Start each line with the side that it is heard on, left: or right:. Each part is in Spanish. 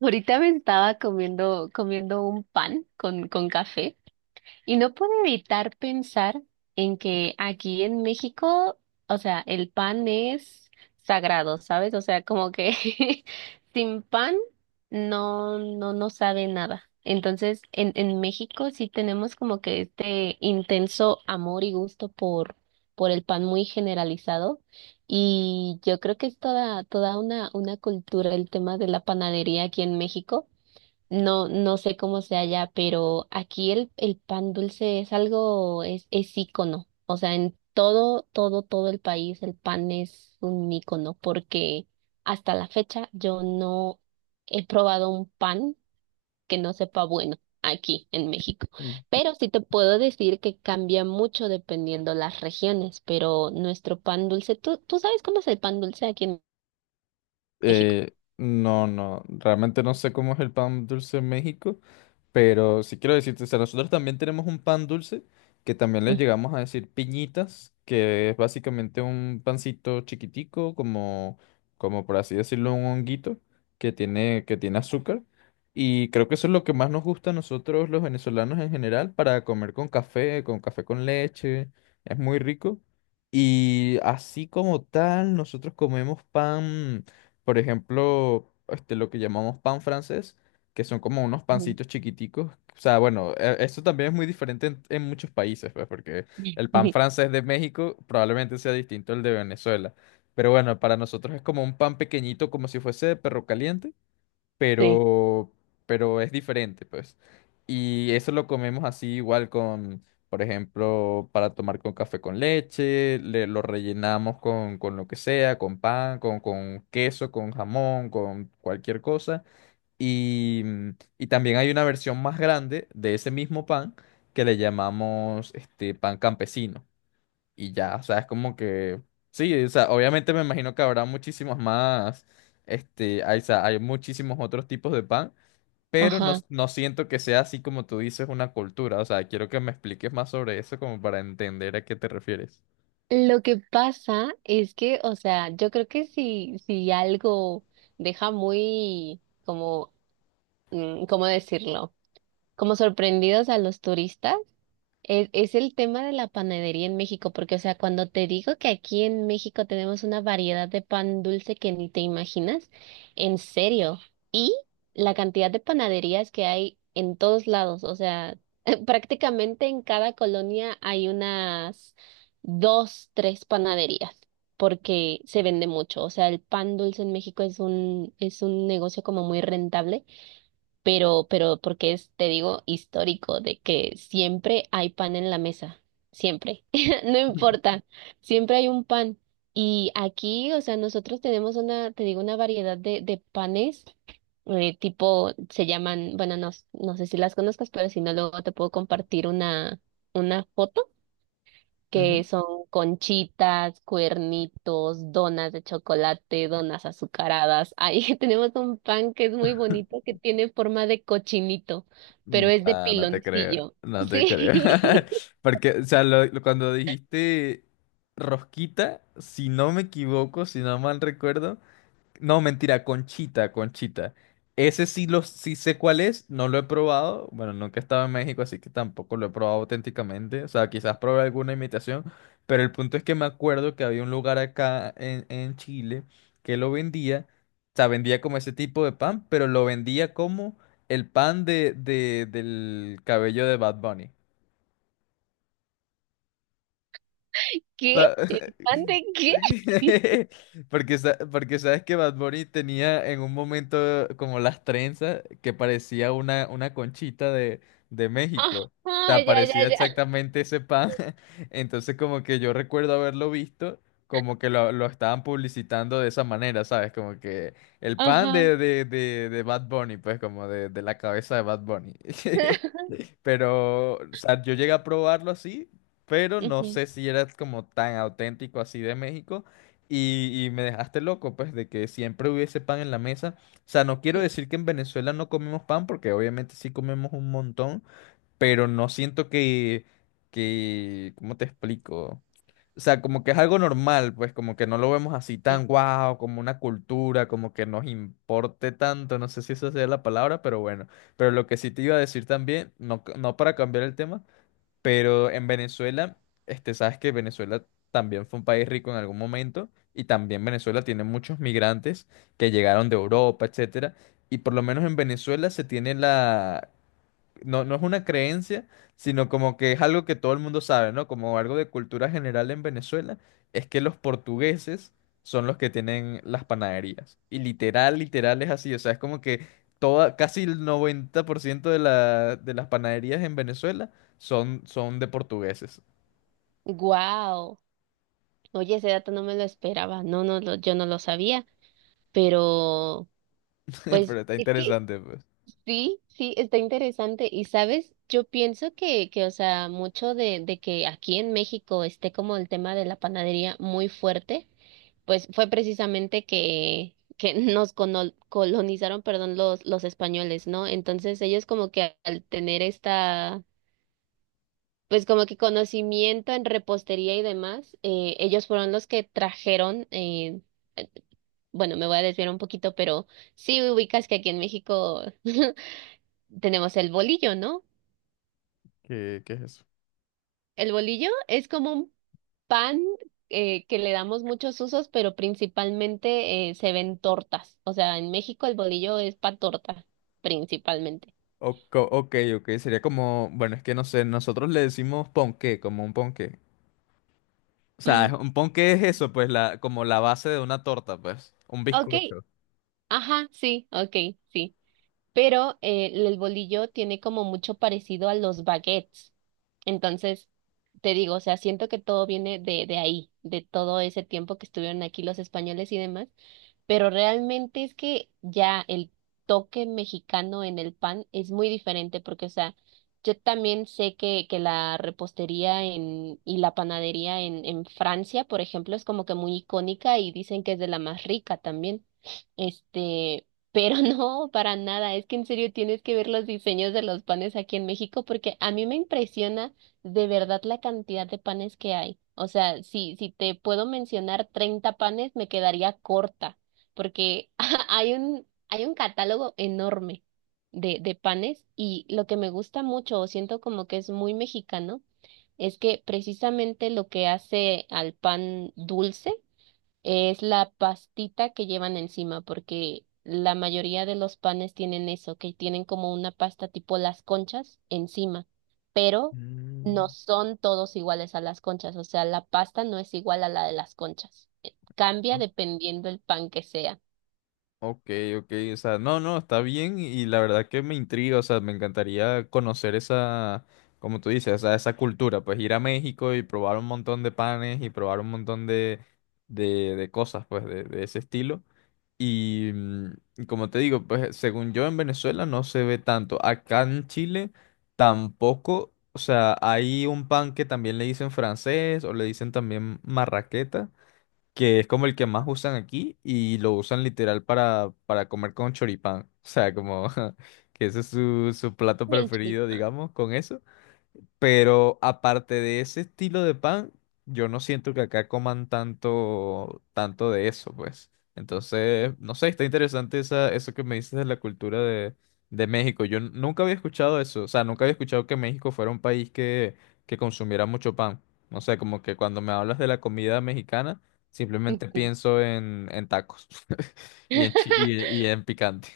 right: Ahorita me estaba comiendo un pan con café. Y no puedo evitar pensar en que aquí en México, o sea, el pan es sagrado, ¿sabes? O sea, como que sin pan no sabe nada. Entonces, en México sí tenemos como que este intenso amor y gusto por el pan muy generalizado. Y yo creo que es toda una cultura el tema de la panadería aquí en México. No, no sé cómo sea allá, pero aquí el pan dulce es algo, es ícono. O sea, en todo, todo, todo el país el pan es un ícono, porque hasta la fecha yo no he probado un pan que no sepa bueno aquí en México. Pero sí te puedo decir que cambia mucho dependiendo las regiones, pero nuestro pan dulce, ¿tú sabes cómo es el pan dulce aquí en México?
left: Eh, no, no, realmente no sé cómo es el pan dulce en México. Pero sí quiero decirte, o sea, nosotros también tenemos un pan dulce que también le llegamos a decir piñitas, que es básicamente un pancito chiquitico, como por así decirlo, un honguito que tiene azúcar. Y creo que eso es lo que más nos gusta a nosotros los venezolanos en general para comer con café, con café con leche. Es muy rico. Y así como tal, nosotros comemos pan, por ejemplo, este, lo que llamamos pan francés que son como unos
right: Ujú.
left: pancitos chiquiticos. O sea, bueno, eso también es muy diferente en muchos países, pues, porque el pan francés de México probablemente sea distinto al de Venezuela. Pero bueno, para nosotros es como un pan pequeñito, como si fuese de perro caliente,
right: Sí.
left: pero, pero es diferente, pues. Y eso lo comemos así igual con, por ejemplo, para tomar con café con leche, lo rellenamos con lo que sea, con pan, con queso, con jamón, con cualquier cosa. Y, mm, y también hay una versión más grande de ese mismo pan que le llamamos este pan campesino. Y ya, o sea, es como que sí, o sea, obviamente me imagino que habrá muchísimos más, este, hay, o sea, hay muchísimos otros tipos de pan, pero no,
right: Ajá.
left: no siento que sea así como tú dices una cultura. O sea, quiero que me expliques más sobre eso como para entender a qué te refieres.
right: Lo que pasa es que, o sea, yo creo que si algo deja muy, como, ¿cómo decirlo? Como sorprendidos a los turistas. Es el tema de la panadería en México, porque, o sea, cuando te digo que aquí en México tenemos una variedad de pan dulce que ni te imaginas, en serio, y la cantidad de panaderías que hay en todos lados, o sea, prácticamente en cada colonia hay unas dos, tres panaderías, porque se vende mucho, o sea, el pan dulce en México es un negocio como muy rentable, pero porque es, te digo, histórico, de que siempre hay pan en la mesa, siempre, no
left: Ujú.
right: importa, siempre hay un pan. Y aquí, o sea, nosotros tenemos una, te digo, una variedad de panes, tipo, se llaman, bueno, no, no sé si las conozcas, pero si no, luego te puedo compartir una foto, que
left: Ujú.
right: son conchitas, cuernitos, donas de chocolate, donas azucaradas. Ahí tenemos un pan que es muy bonito, que tiene forma de cochinito, pero es de
left: Nah, no te creo,
right: piloncillo.
left: no te creo.
right: Sí.
left: Porque, o sea, lo- cuando dijiste rosquita, si no me equivoco, si no mal recuerdo. No, mentira, Conchita, Conchita. Ese sí, lo, sí sé cuál es, no lo he probado. Bueno, nunca he estado en México, así que tampoco lo he probado auténticamente. O sea, quizás probé alguna imitación, pero el punto es que me acuerdo que había un lugar acá en Chile que lo vendía. O sea, vendía como ese tipo de pan, pero lo vendía como el pan de, del cabello de Bad Bunny.
right: ¿Qué?
left: Pa-
right: ¿El pan de qué?
left: Porque, sa- porque sabes que Bad Bunny tenía en un momento como las trenzas que parecía una conchita de México. O
right: Ajá,
left: sea,
right: ya, ya,
left: parecía
right: ya.
left: exactamente ese pan. Entonces como que yo recuerdo haberlo visto como que lo estaban publicitando de esa manera, ¿sabes? Como que el pan
right: Ajá.
left: de Bad Bunny, pues como de la cabeza de Bad Bunny. Pero, o sea, yo llegué a probarlo así, pero no
right: Ujú,
left: sé si era como tan auténtico así de México. Y me dejaste loco, pues, de que siempre hubiese pan en la mesa. O sea, no quiero
right: sí,
left: decir que en Venezuela no comemos pan, porque obviamente sí comemos un montón, pero no siento que, ¿cómo te explico? O sea, como que es algo normal, pues como que no lo vemos así
right: sí.
left: tan guau, como una cultura, como que nos importe tanto, no sé si esa sea la palabra, pero bueno. Pero lo que sí te iba a decir también, no, no para cambiar el tema, pero en Venezuela, este, sabes que Venezuela también fue un país rico en algún momento y también Venezuela tiene muchos migrantes que llegaron de Europa, etcétera, y por lo menos en Venezuela se tiene la no, no es una creencia, sino como que es algo que todo el mundo sabe, ¿no? Como algo de cultura general en Venezuela, es que los portugueses son los que tienen las panaderías. Y literal, literal es así, o sea, es como que toda, casi el 90% de la, de las panaderías en Venezuela son, son de portugueses.
right: Wow. Oye, ese dato no me lo esperaba. No, no, yo no lo sabía, pero pues
left: Pero está
right: es que,
left: interesante, pues.
right: sí, sí, está interesante. Y sabes, yo pienso que, o sea, mucho de que aquí en México esté como el tema de la panadería muy fuerte, pues fue precisamente que colonizaron, perdón, los españoles, ¿no? Entonces ellos como que al tener esta, pues como que conocimiento en repostería y demás, ellos fueron los que trajeron, eh, bueno, me voy a desviar un poquito, pero sí ubicas que aquí en México tenemos el bolillo, ¿no?
left: ¿Qué, qué es eso?
right: El bolillo es como un pan, que le damos muchos usos, pero principalmente, se ven tortas. O sea, en México el bolillo es para torta, principalmente.
left: Ok, ok, sería como, bueno, es que no sé, nosotros le decimos ponqué, como un ponqué. O sea,
right: Mm,
left: es un ponqué es eso, pues, la, como la base de una torta, pues. Un
right: ok,
left: bizcocho.
right: ajá, sí, ok, sí. Pero, el bolillo tiene como mucho parecido a los baguettes. Entonces, te digo, o sea, siento que todo viene de ahí, de todo ese tiempo que estuvieron aquí los españoles y demás, pero realmente es que ya el toque mexicano en el pan es muy diferente porque, o sea, yo también sé que la repostería y la panadería en Francia, por ejemplo, es como que muy icónica y dicen que es de la más rica también. Este, pero no, para nada. Es que en serio tienes que ver los diseños de los panes aquí en México porque a mí me impresiona de verdad la cantidad de panes que hay. O sea, si te puedo mencionar 30 panes, me quedaría corta porque hay un catálogo enorme de panes, y lo que me gusta mucho o siento como que es muy mexicano es que precisamente lo que hace al pan dulce es la pastita que llevan encima, porque la mayoría de los panes tienen eso, que tienen como una pasta tipo las conchas encima, pero no
left: Mm.
right: son todos iguales a las conchas, o sea, la pasta no es igual a la de las conchas. Cambia dependiendo el pan que sea.
left: Ok, ok, o sea, no, no, está bien y la verdad que me intriga, o sea, me encantaría conocer esa, como tú dices, o sea, esa cultura, pues ir a México y probar un montón de panes y probar un montón de cosas, pues, de ese estilo. Y como te digo, pues según yo en Venezuela no se ve tanto. Acá en Chile tampoco. O sea, hay un pan que también le dicen francés o le dicen también marraqueta, que es como el que más usan aquí y lo usan literal para comer con choripán. O sea, como que ese es su, su plato
right: Y el
left: preferido,
right: choripán.
left: digamos, con eso. Pero aparte de ese estilo de pan, yo no siento que acá coman tanto, tanto de eso, pues. Entonces, no sé, está interesante eso que me dices de la cultura de México. Yo n- nunca había escuchado eso, o sea, nunca había escuchado que México fuera un país que consumiera mucho pan. No sé, como que cuando me hablas de la comida mexicana, simplemente
right: Ujú.
left: pienso en tacos y en picante.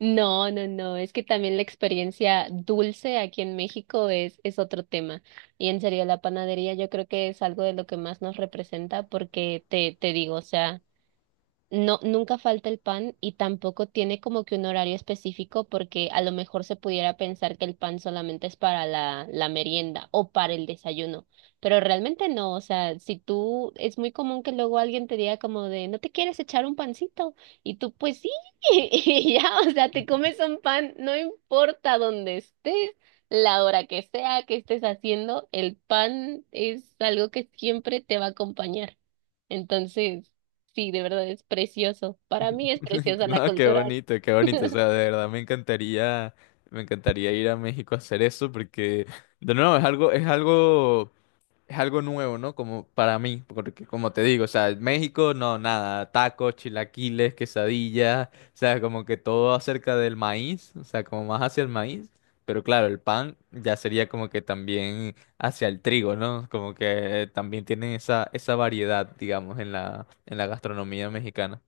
right: No, no, no, es que también la experiencia dulce aquí en México es otro tema. Y en serio, la panadería yo creo que es algo de lo que más nos representa porque te digo, o sea. No, nunca falta el pan y tampoco tiene como que un horario específico porque a lo mejor se pudiera pensar que el pan solamente es para la merienda o para el desayuno, pero realmente no, o sea, si tú, es muy común que luego alguien te diga como de, ¿no te quieres echar un pancito? Y tú, pues sí, y ya, o sea, te comes un pan, no importa dónde estés, la hora que sea que estés haciendo, el pan es algo que siempre te va a acompañar. Entonces. Sí, de verdad es precioso. Para mí es preciosa la
left: No, qué
right: cultura.
left: bonito, qué bonito. O sea, de verdad me encantaría ir a México a hacer eso porque, de nuevo, es algo nuevo, ¿no? Como para mí, porque como te digo, o sea, México, no, nada, tacos, chilaquiles, quesadillas, o sea, como que todo acerca del maíz, o sea, como más hacia el maíz. Pero claro, el pan ya sería como que también hacia el trigo, ¿no? Como que también tienen esa, esa variedad, digamos, en la gastronomía mexicana.